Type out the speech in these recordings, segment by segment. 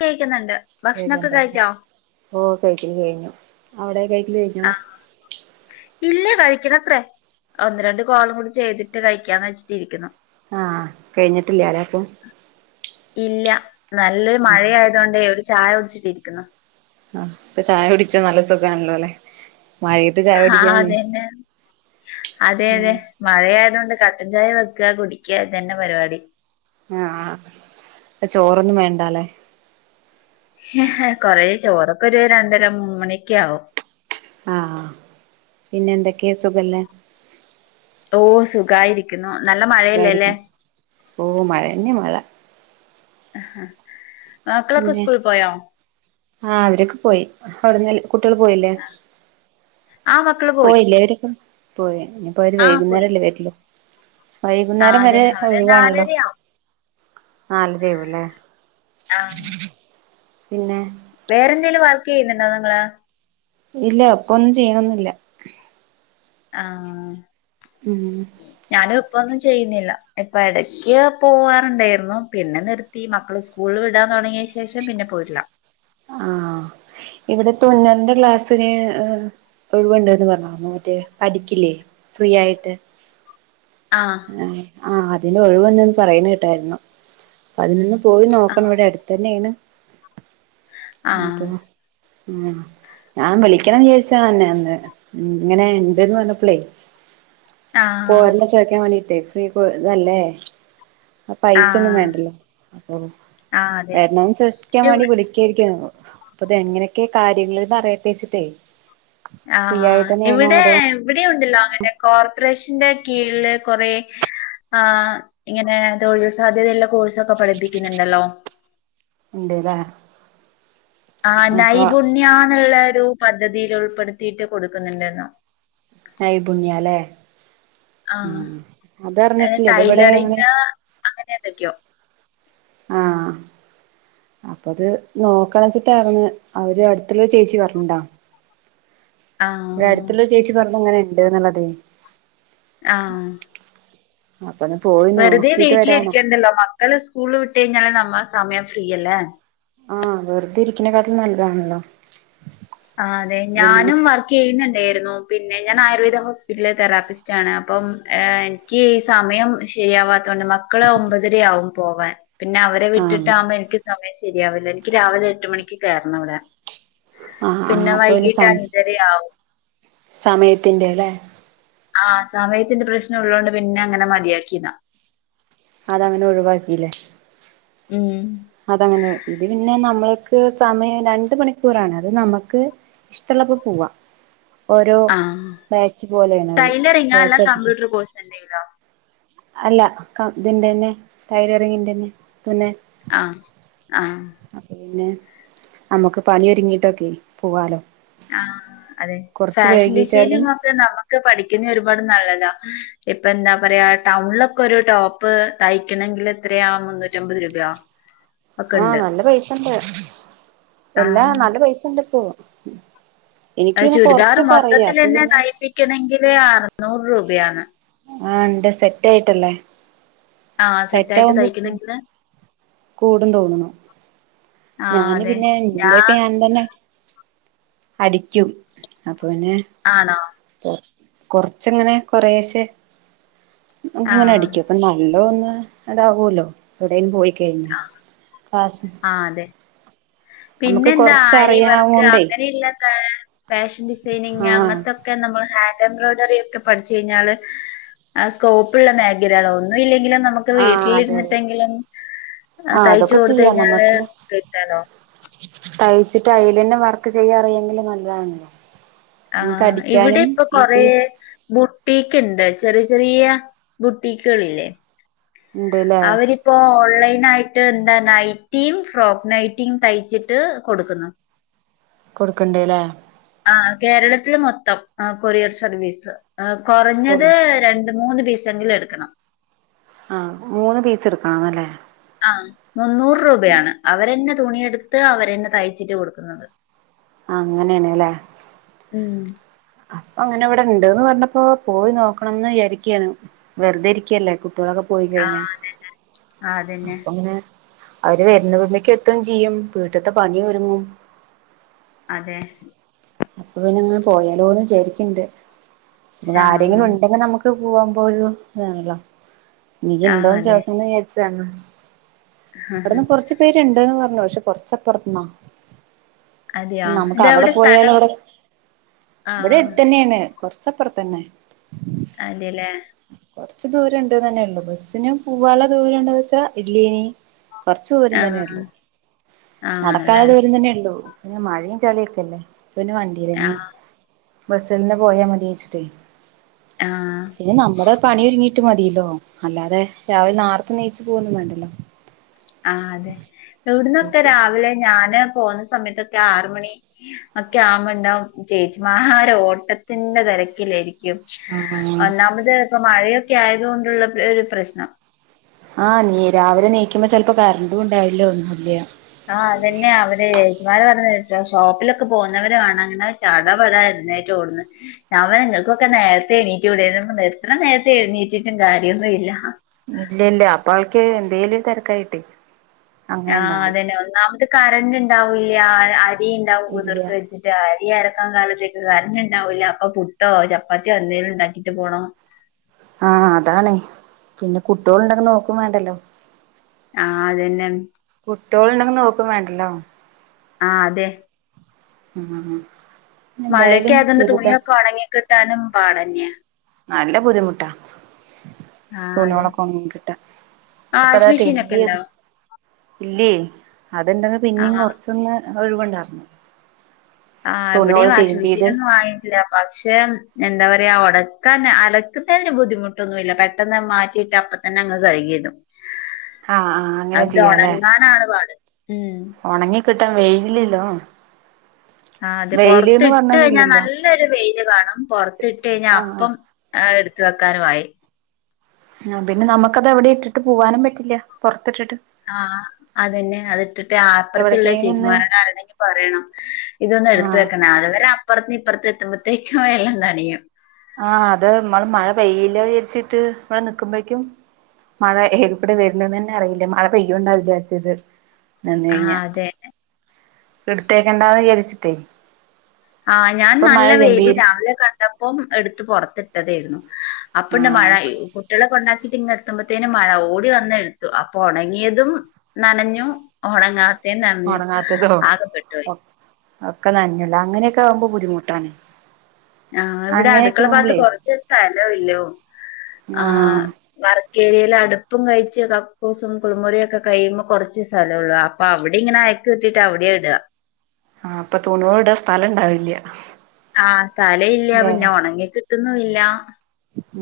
കഴിക്കുന്നുണ്ട് ഭക്ഷ്ണൊക്കെ കഴിച്ചോ ഓഹ് കഴിക്കല് കയ്ഞ്ഞു അവിടെ കഴിക്കല് കയ് ആഹ് ഇല്ല കഴിക്കണത്രേ ഒന്ന് രണ്ട് കോളും കൂടി ചെയ്തിട്ട് കഴിക്കാന്ന് വെച്ചിട്ടിരിക്കുന്നു ആഹ് കഴിഞ്ഞിട്ടില്ല്യാല്ലേ അപ്പം ഇല്ല, നല്ലൊരു മഴ ആയതു കൊണ്ടേ ഒരു ചായ കുടിച്ചിട്ടിരിക്കുന്നു ആഹ് ഇപ്പ ചായുട്ച്ചാ നല്ല സുഖാണല്ലോ ലെ. വൈട്ട് ചാ. ആഹ് അതന്നെ അതെ അതെ. മഴയായതൊണ്ട് കട്ടൻ ചായ വെക്ക കുടിക്ക ഇതന്നെ പരിവാടി. ആഹ് ചോറൊന്നും വേണ്ടാലെ. ഹ് ഹ് കൊറെ ചോറൊക്കൊര് രണ്ടര മൂന്ന്മണിക്യെ ആവും. ആഹ് പിന്നെന്തൊക്കെ സുഖല്ലേ? ഓ സുഖായിരിക്കുന്നു നല്ല മഴയല്ലേലെ. സുഖായിരിക്കുന്നു ഓ മഴയെന്നെ മഴ. മക്കളൊക്കെ പിന്നെ സ്കൂൾ പോയോ? ആഹ് അവരൊക്കെ പോയി [unintelligible] കുട്ടിയൾ പോയില്ലേ ആ മക്കള് പോയി പോയില്ലേ വരൊക്കെ പോയ്. ഇപ്പവര് ആ പോയി വൈകുന്നേരല്ലേ വര്ല്. ആ വൈകുന്നേരം അതെ വരെ അവര് ഒഴിവാണല്ലോ നാലരയാവും നാലരയാവും ല്ലേ. ആ. പിന്നെ. വേറെ എന്തേലും വർക്കെയ്യ്ന്നുണ്ടോ നിങ്ങള്? ഇല്ല ഇപ്പൊന്നും ചെയ്യ്ണൊന്നുല്ല. ആഹ്. മ് ഞാനും ഇപ്പൊന്നും ചെയ്യുന്നില്ല ഇപ്പ എടക്ക്യ് പോവാർണ്ടേര്ന്നു പിന്നെ നിർ പ്പീ മക്കള് സ്കൂള്ൽ വിടാൻ തൊടങ്ങിയൻ ശേഷം പിന്നെ പോയിട്ട്ല്ല. [inaudible] ഇവ്ടെ തുന്നൽന്റെ ക്ലാസ്സിന് ഹ്. ഒഴിവുണ്ട്ന്ന് പറഞ്ഞോ ആ മറ്റേ പഠിക്കില്ലേ ഫ്രീ ആയിട്ട്. ആഹ്. ഏഹ് ആ അതിനൊഴിവ്ണ്ട്ന്ന് പറയ്ണ് കേട്ടാര്ന്നു. അതിനൊന്ന് പോയി ആഹ്. നോക്കണം ഇവ്ടെ അടുത്തന്നേണ്. ആഹ്. അതെ മ് ഞാൻ വിളിക്കണന്ന് വിയാര്ച്ചാ അന്നെ അന്ന് മ് ഇങ്ങനെ ഇണ്ട്ന്ന് പറ്ഞ്ഞപ്പളേ. ആഹ്. പോര്നെ ചോയ്ക്കാ വേണ്ടീട്ടേ ഫ്രീഫൊ തല്ലേ. അഹ് പൈസൊന്നും ആഹ്. വേണ്ടല്ലോ അപ്പൊ ആഹ്. അതെ. വര്ണോ ചോയ്ക്കാ ഇവ് വേണ്ടി വിളി. ക്കാര്ക്കേര്ന്നു അപ്പൊ ഇതെങ്ങനൊക്കെ കാര്യങ്ങള്ന്ന് അറിയട്ടേച്ച്ട്ട്. ആഹ് ഇവ്ടെ ഇവിടെണ്ടല്ലോ അങ്ങനെ കോർപ്പറേഷൻ. ന്റെ കീഴില് കൊറേ. ആഹ് ഇങ്ങനെ തൊഴിൽ സാധ്യതയുള്ള കോഴ്സൊക്കെ പഠിപ്പിക്കുന്നുണ്ടല്ലോ. ഇണ്ട് ലേ. ആ നൈപുണ്യാന്ന്ള്ള ഒരു പദ്ധതിയിൽ ഉൾപ്പെടുത്തിയിട്ട് കൊട്ക്ക്ന്ന്ണ്ടേര്ന്ന. നൈപുണ്യാലേ. ആഹ് ഏഹ് അതർഞ്ഞ്ട്ട്ല്ല ഇത്വ്ടെ ങ്ങള്. ടൈലറിങ് അങ്ങനെ എന്തൊക്കെയോ. ആഹ്. അപ്പൊത് നോക്കണച്ചിട്ടാര്ന്ന് അവര് അട്ത്ത്ള്ള ഒര് ചേച്ചി പറ്ഞ്ഞതാ. ആഹ്. ഇവ്ടെ അട്ത്ത്ള്ളൊര് ചേച്ചി പർഞ്ഞു ഇങ്ങനെ ണ്ട്ന്ന്ള്ളത്. ആഹ്. അപ്പന്ന് പോയ്. വെറുതെ വീട്ടില്ര്ക്കണ്ടല്ലോ മക്കള് സ്കൂള് വിട്ടഴിഞ്ഞാല് നമ്മളെ സമയം ഫ്രീയല്ലേ. ആഹ് വെർതെരിക്ക്ണകാട്ട്ലും നല്ലതാണല്ലോ. ആഹ് അതെ പിന്നെ ഞാനും വർ [unintelligible] പിന്നെ ഞാനായൂർവേദ ഹോസ്പിറ്റലിലെ തെറാപ്പിസ്റ്റാണ് അപ്പം ഏ ഇക്കീ സമയം ശെരിയാവാത്തോണ്ട് മക്കള് ഒമ്പതരെയാവും പോവാൻ പിന്നെ അവരെ ആഹ് വിട്ടിട്ടാകുമ്പോ എനിക്ക് സമയം ശരിയാവില്ല എനിക്ക് രാവിലെ എട്ട് മണിക്ക് കേറണവ്ടെ. ആഹ ആ അപ്പൊ പിന്നെ സമ അഞ്ചരയാവും സമയത്തിന്റെല്ലെ? ആഹാ സമയത്തിന്റെ പ്രശ്നൊള്ളോണ്ട് പിന്നങ്ങനെ മതിയാക്കിയതാ. അതങ്ങനെ ഒഴിവാക്കിലേ? മ് അതങ്ങനെ ഇത് പിന്നെ നമ്മള്ക്ക് സമയം രണ്ട് മണിക്കൂറാണ് അത് നമക്ക്. ഇഷ്ടള്ളപ്പോ പോവാ ഓരോ ആഹ് ബാച്ച് പോലെയാണ് അഹ് ടൈലറിങ്ങാ അല്ല ബാച്ചാക്കിട്ട [unintelligible] അല്ല ക ഇതിന്റെ തന്നെ ടൈലറിങ്ങിന്റെന്നെ തുന്ന ആഹ ആഹ അപ്പപിന്നെ അമ്മക്ക് പണിയൊരുങ്ങിട്ടൊക്കെ പോവാലോ. ആഹാ അതെ കൊറച്ച് ഫാഷൻ വൈകിച്ചാലും ഡിസൈനിങ്ങൊക്കെ നമക്ക് പഠിക്കുെന്നെ ഒരുപാട് നല്ലതാ. ഇപ്പെന്താ പറയാ ടൗൺലൊക്കൊരു ടോപ്പ് തയ്ക്കെണങ്കിലെത്രയാ മുന്നൂറ്റമ്പത് രൂപയോ? ഒക്കെ ആഹാ ഉണ്ട് നല്ല പൈസണ്ട് എല്ലാ ആഹ് നല്ല പൈസണ്ട്പ്പോ അത് ചുരിദാർ മൊത്തത്തിലെന്നെ തയ്പ്പിക്കണെങ്കില് അറന്നൂറ് രൂപയാണ്. ആഹ് ഇണ്ട് സെറ്റായിട്ടല്ലേ? ആഹാ സെറ്റായിട്ട് തൈക്കണെങ്കില്. കൂടും തോന്നുണു. ആഹ് ഞാന് അതെ പിന്നെ ന്റെയൊക്കെ ഞാൻ തന്നെ അടിക്കും അപ്പൊ പിന്നെ. ആണോ? കൊറച്ച്ങ്ങനെ കൊറേശെ ഒക്കെങ്ങനെ ആഹ് അടിക്കും. അപ്പൊ നല്ലോന്ന് അണ്ടാവല്ലോ എവിടെലും പോയി കഴിഞ്ഞാ ക്ലാ ആഹാ അതെ. പിന്നെന്താ ആര്യവർക്ക് കൊറച്ചറിയാവോണ്ടേ അങ്ങനെയ്ളെളക്കെ ഫാഷൻ ഡിസൈനിങ് ആഹ് അങ്ങത്തൊക്കെ ക്കെ നമ്മള് ഹാൻഡ് എംബ്രോയിഡറിയൊക്കെ പഠിച്ചു കഴിഞ്ഞാല്. ആഹ് സ്കോപ്പ്ള്ള മേഖലെയാടോ ഒന്നുഇല്ലെങ്കിലും നമുക്ക്. നമുക്ക് ആഹ് അതെ അതെ വീട്ടിലിരുന്നിട്ടെങ്കിലും ആഹ് തയ്ച്ച് അതൊക്കെ കൊടുത്ത് ചെയ്യാം കഴിഞ്ഞാല് നമുക്ക് കിട്ടാലോ. തയ്ച്ചിട്ട് അയിലെന്നെ വർക്ക് ചെയ്യാറിയെങ്കില് നല്ലതാണല്ലോ. നമുക്ക് ആഹ് ഇവിടെ അടിക്കാനും ഇപ്പൊ ഇപ്പ കൊറേ. ഈ ബുട്ടീക്ക്ണ്ട് ചെറിയ ചെറിയ്യാ ബുട്ടീക്ക്കളില്ലേ? ഇണ്ട്ല്ലേ അവരി ഇപ്പൊ ഓൺലൈനായിട്ട് എന്താ നൈറ്റിയും, ഫ്രോക്ക് നൈറ്റിയും, തയ്ച്ചിട്ട് കൊടുക്കുന്നു. കൊടുക്ണ്ട്ല്ലേ? ആഹാ കേരളത്തില് മൊത്തം ആഹ് കൊറിയർ സർവീസ് കൊറഞ്ഞത് കൊറ ര ഒരു മൂന്ന് പീസെങ്കിലും എട്ക്കണം. ആ മൂന്ന് പീസ് എടുക്കണന്നല്ലേ? ആഹ് മുന്നൂറ് രൂപയാണ് അവരെന്നെ തുണിയെടുത്ത് അവരെന്നെ തയ്ച്ചിട്ട് കൊടുക്കുന്നത്. അങ്ങനേണ്ല്ലേ? ഉം അങ്ങനെവ്ടെ ഇണ്ട്ന്ന് പറഞ്ഞപ്പോ പോയി നോക്കണംന്ന് വിചാരിക്കാണ് വെറുതെ ഇരികല്ലേ. കുട്ടോളൊക്കെ പോയി കഴിഞ്ഞ ആഹ് അതന്നെ അപ്പങ്ങനെ. അവര് വരുന്നവമക്ക് എത്തുംചെയ്യും വീട്ട്ത്തെ പണിയൊരുങ്ങും. അതെ. അപ്പൊ പിന്നെങ്ങനെ പോയാലോന്ന് വിചാരിക്ക്ണ്ട് പിന്നെ ആഹ് ആരെങ്കിലുണ്ടെങ്കി നമുക്ക്. പൊറ്ത്ത് പോവുമ്പോരു ഇതാണല്ലോ ആഹ് നീയ്ണ്ടോന്ന് അതെ. ചോയ്ക്കണന്ന് വിചാരിച്ചതാണ്. ഇവ ട്ന്ന് കൊറച്ച്പേര്ണ്ട്ന്ന് പറഞ്ഞു പക്ഷെ കൊറച്ചപ്പ്റ്ത്ത്ന്നാ. അതെയോ നമക്കവ്ടെ ഇതെവിടെ പോയാലു സ്ഥലം? ഇവിടെ ആഹ് അടുത്ത തന്നെയാണ്, കൊറച്ച് അപ്പുറത്ത് തന്നെ. അതെല്ലേ. കുറച്ച് ദൂരം ഉണ്ട് തന്നെയുള്ള ബസ്സിന് പോവാനുള്ള ദൂരയുണ്ടെന്ന് വെച്ചാൽ ഇല്ലെയേനി. കുറച്ചു ദൂരം ആഹ് തന്നെള്ളു നടക്കാല ആണല്ലേ ദൂരം തന്നെള്ളു പിന്നെ മയെം ചളിയൊക്കല്ലേ. പിന്നെ വണ്ടിൽന്നെ ആഹ് ബസ്സിൽന്നേ പോയാ മതിച്ചിട്ടേയ്. ആഹ് പിന്നെ നമ്മുടെ പണി ഒരുങ്ങി. റ്റ മതില്ലോ അല്ലാതെ രാവിലെ നാർതെ യെണീച്ചു പോകന്നും വേണ്ടല്ലോ. ആഹ് അതെ, എവിടന്നൊക്കെ നോക്കും രാവിലെ ഞാന് പോന്നേ സമയത്തൊക്കെ ആറ് മണി. ഒക്കെ ആകുമ്പോ ഉണ്ടാവും ചേച്ചിമാര് ഓട്ടത്തിന്റെ തിരക്കിലായിരിക്കും. ആഹ് കും ഒന്നാമത് ഇപ്പ മഴയൊക്കെ ആയത് കൊണ്ടുള്ള ഒരു പ്രശ്നം. ആഹ് നീ രാവിലെ നീക്കുമ്പോ ചെൽപ്പോ കറണ്ടുംണ്ടാവില്ല ഒന്നുംല്ല. ആഹ് അതന്നെ അവര് ഏച്ചിമാര് പറഞ്ഞ ഷോപ്പിലൊക്കെ പോകുന്നവര് വാണംന്ന്‌. ചടപട എഴുന്നേറ്റോടുന്ന. ഞാൻ പറി നിങ്ങൾക്കൊക്കെ നേരത്തെ എണീറ്റുടെ എത്ര നേരത്തെ എഴണീറ്റിട്ടും കാര്യമൊന്നു ഇല്ല. ഇല്ല ഇല്ല അപ്പാൾക്ക് എന്തെലും തിരക്കായിട്ടേ. അങ്ങനെ ആഹ് ഉണ്ടാവും അതെന്നെ ഒന്നാമത് കറന്റ്‌ ഉണ്ടാവൂല്ല, അരി ഉണ്ടാവും ഇല്ല കുതിർത്ത് വെച്ചിട്ട്. അരി അരയ്ക്കാൻ കാലത്തേക്ക് കറന്റ് ഉണ്ടാവൂല, അപ്പൊ പുട്ടോ ചപ്പാത്തിയോ എന്തേലും ഉണ്ടാക്കിട്ട് പോണം. ആഹ് അതാണ് പിന്നെ കുട്ടോൾ ഉണ്ടെങ്കി നോക്കും വേണ്ടല്ലോ. ആഹ് അത് തന്നെയാണ്. കുട്ടോൾ ഉണ്ടെങ്കിൽ നോക്കും വേണ്ടല്ലോ. ആഹ് അതെ. ആഹ് ആഹ് ആഹ് മഴയൊക്കെ എന്തായാലും ആയതോണ്ട് ചെറുതാ. തുണിയൊക്കെ ഒണങ്ങി കിട്ടാനും പാടന്നെയാ നല്ല ബുദ്ധിമുട്ടാ. ആഹ് അതെ തൂണോളക്ക ഒങ്ങും കിട്ടാ ആ ഒക്കെ അതാ വാഷിംഗ് മെഷീനൊക്കെ തിരിമ്പി. ഇണ്ടോ ഇല്ല്യാ അത് എന്തെന്ന് പിന്നെയും ആഹ് കൊറച്ചൊന്ന് ഒഴിവുണ്ടായിരുന്നു. ആഹ് അവടിയും തുണിയോള് വാഷ മെഷീൻ തിരുമ്പിയത് ഒന്നും വാ പക്ഷെ എന്താ പറയാ ഉടക്കന്ന അലക്കുന്നതിന് ബുദ്ധിമുട്ടൊന്നുല്ല പെട്ടെന്ന് മാറ്റിട്ട് അപ്പ തന്നെ അങ്ങ് കഴുകിടും, ആഹ് ആഹ് അങ്ങനെ അത് ചെയ്യാലേ ഉണങ്ങാനാണ് പാട് ഉം. ഒണങ്ങി കിട്ടാൻ വെയ്ല്ലല്ലോ. ആ അതെ പൊറത്ത്ട്ട് കഴിഞ്ഞാ പറഞ്ഞതില്ലല്ലോ നല്ലൊരു വെയിൽ കാണും പൊറത്ത് ഇട്ട് കഴിഞ്ഞാ ആഹ് ആഹ് അപ്പം. ആ എടുത് വെക്കാനുആയി. ആഹ് പിന്നെ നമുക്കത് അവിടെ ഇട്ടിട്ട് പോവാനും പറ്റില്ല പുറത്തിട്ടിട്ട്. ആഹ് അതെന്നെ അത് ഇട്ടിട്ട് അപ്പുറത്തുള്ള എവിടക്കെങ്കിലും ഒന്ന് ചേച്ചിമാരോട് ആരോടെങ്കിലും പറയണം. ഇതൊന്ന് എടുത്ത ആഹ് വെക്കണ അതുവരെ അപ്പുറത്ത് ഇപ്പുറത്ത് എത്തുമ്പോത്തേക്കും എല്ലാം നനിയും. ആഹ് അത് നമ്മള് മഴ പെയില്ല വിചരിച്ചിട്ട് ഇവിടെ നക്കുമ്പോക്കും. മഴ ഏൽ കൂടെ വരരുന്നുന്നന്നെ അറിയില്ല മഴ പെയ്യൂ ണ്ടാവിലാരിചത്. നന്ന ആഹ് കഴിഞ്ഞ അതെ. എടുത്തേക്കണ്ടാന്ന് വിചാരിച്ചിട്ടേ. ആഹ് ഞാൻ അപ്പൊ നല്ല മഴ വെയില് ഗംഭീര് രാവിലെ കണ്ടപ്പോ എടുത്ത് പുറത്ത്. കഥയായിരുന്നു, അപ്പുണ്ട് മഴ ആഹ് കുട്ടികളെ കൊണ്ടാക്കിയിട്ട് ഇങ്ങ്. എത്തുമ്പത്തേന് മഴ, ഓടി വന്നെടുത്ത് അപ്പൊ ഉണങ്ങിയതും നനഞ്ഞു ഉണങ്ങാ ന്നനഞ്ഞു ഒണങ്ങാത്തതോ ആകെ പ്പെട്ടു പോയി. ഒക് ഒക്കെ നനഞ്ഞല്ലോ, അങ്ങനെയൊക്കെ ആകുമ്പോ ബുദ്ധിമുട്ടാണ്. ആഹ് ഇവിടെ അങ്ങനെയൊക്കെ അടുക്കള ഭാഗത്ത് ആവുമ്പളേ കുറച്ച് സ്ഥല ഒല്ലോ ആ. ആഹ് വർക്ക്‌ ഏരിയായിൽ അടുപ്പും കഴിച്ച് കക്കൂസും കുളിമുറിയൊക്കെ കഴിയുമ്പോ കുറച്ച്. സ്ഥലയുള്ളൂ, അപ്പൊ അവിടെ ഇങ്ങനെ അയക്ക് കെട്ടിയിട്ട് അവിടെയാ ഇട്. ആഹ് അപ്പൊ തുണുകൾ ഇടാ സ്ഥലം ഇണ്ടാവില്ല. ആഹ് സ്ഥലല്ല ല്ലേ പിന്നെ ഉണങ്ങി കിട്ട്ന്നുഇല്ല.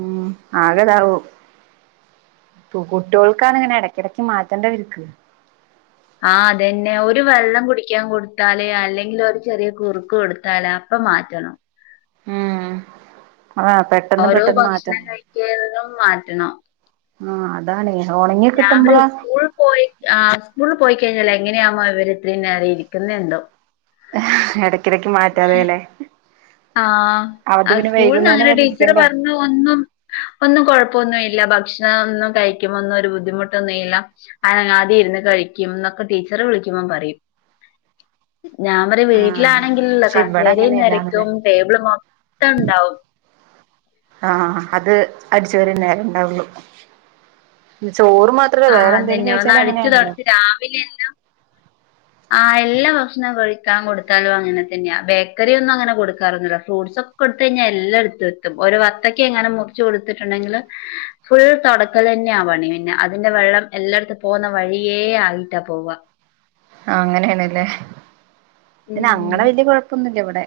ഉം ആഗതാവും. കുട്ടോൾകങ്ങ നെയാണ് ഇങ്ങനെ ഇടക്കിടക്ക് മാറ്റേണ്ട വൽക്ക്. ആഹ് അതന്നെ ഒരു വെള്ളം കുടിക്കാൻ കൊടുത്താല് അല്ലെങ്കിൽ ഒരു ചെറിയ കുറുക്ക് കൊടുത്താലാ. പ് മാറ്റണം. ഉം അത പ.. ഓരോ ഭക്ഷണം കഴിക്കതിനും മാറ്റണം ആ അതാണ് ഒണങ്ങി കിട്ടുമ്പോളാ.. ആ് സ്കൂളിൽ പോയിക്കഴിഞ്ഞാല് എങ്ങനെയാമോ ഇവര് ഇത്രയും നേരം ഇരിക്കുന്നന്തോ. എടക്കിടക്ക് മാറ്റാതെല്ലെ ആഹ ആ സ്കൂളന്ന് വൈകുന്നേരം അങ്ങനെ വരെ ടീച്ചറ് ഇരിക്കണ്ടേ പറഞ്ഞ ഒന്നും... ഒന്നും കൊഴപ്പൊന്നുല്ല ഭക്ഷണം ഒന്നും കഴിക്കുമോന്നും ഒരു ബുദ്ധിമുട്ടൊന്നുല്ല. ആദ്യം ഇരുന്ന് കഴിക്കുന്നൊക്കെ ടീച്ചറെ വിളിക്കുമ്പ പറിം. ഞാൻ പറ ആഹ് വീട്ടിലാണെങ്കിലല്ലോ പക്ഷെ ഇവിടെ കസേര അങ്ങനെയല്ലാന്നല്ലേ നെരയ്ക്കും ടേബിള് മൊത്തംണ്ടാവും. ആഹ അത് അടിച്ച വരെ നേര ണ്ടാവുള്ളു ചോറ് മാ.. ത്ര ആഹ് വേറെ എന്തെലും അതന്നെ ഒന്ന് അടിച്ചു കഴിച്ചാലുംങ്ങനാണല്ലോ. [unintelligible] ആഹ് എല്ലാ ഭക്ഷണം കഴിക്കാൻ കൊടുത്താലും അങ്ങനെ തന്നെയാ ബേക്കറി ഒന്നും അങ്ങനെ കൊടുക്കാറൊന്നില്ല ഫ്രൂട്ട്സ് സൊ.. കൊടുത്തഴിഞ്ഞാൽ എല്ലാം എടുത്ത് എത്തും ഒരു വത്തക്ക എങ്ങനും മുറിച്ച്.. കൊടുത്തിട്ടുണ്ടെങ്കില് ഫുള്ള് തൊടക്കന്നെയാ പണി പിന്നെ അതിന്റെ വെള്ളം എല്ലായിടത്തും പോകുന്ന വഴിയേ ആയിട്ടാ പോവ ആ അങ്ങനെയണല്ലേ പിന്നെ ഉം അങ്ങനെ വല്യ കുഴപ്പൊന്നുമല്ല ഇവിടെ..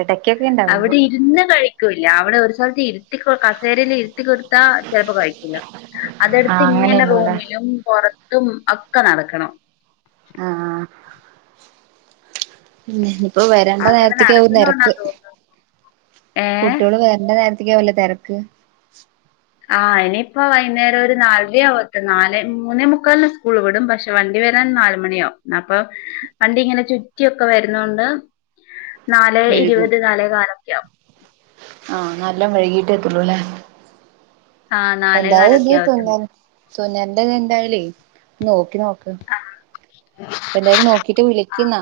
ഇടയ്ക്കൊക്കെ.. അവിടെ ഇരുന്ന് കഴിക്കൂല അവിടെ ഒരു സ്ഥലത്ത് ഇരുത്തി കസേരൽ ഇരുത്തി കൊടുത്താ ചെലപ്പോ കഴിക്കുല. അതെടുത്ത് ആഹ് ഇങ്ങനെ അങ്ങനെയുള്ളൂല്ലേ റൂമിലും പൊറത്തും ഒക്കെ നടക്കണം. ആഹ പിന്നെ ഇപ്പൊ വരേണ്ട അങ്ങനെ നേരത്തേകവും നടക്കുന്നോണ്ടാ തെരക്ക് തോന്നുന്നു ഏ കുട്ടിള് വേരണ്ട നേരത്തേയ്ക്ക് വുല്ലേ തെരക്ക്. ആഹ് ഇനിപ്പോ വൈന്നെരം ഒരു നാലരയാവുമ്പോത്തിന് നാല് മൂന്നേ മുക്കാലിന് സ്കൂൾ വിടും പക്ഷെ... വണ്ടി വരാൻ നാലുമണിയാവും അപ്പൊ വണ്ടി ഇങ്ങനെ ചുറ്റിക്കെ വരുന്നൊണ്ട്... നാലെ വഴുകും ഇരുപത് നാലെ കാലൊക്കെയാവും ആഹ് നല്ല മെഴുകിട്ടെ എത്തള്ളൂല്ലേ ആ നാലേ എന്തായും കാലൊക്കെ ഇതി ആവത്തുള്ളൂ തുന്നൻ.. സോനന്റെത് എന്തായാലേ നോക്കി നോക്ക അപ്പൊ എന്തായാലും നോക്കിട്ട് വിളിക്കിന്നാ...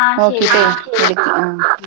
ആ ഒക്കെ ശരി എന്നാ താങ്ക്യു പിന്നെ വിളിക്കാട്ടോ.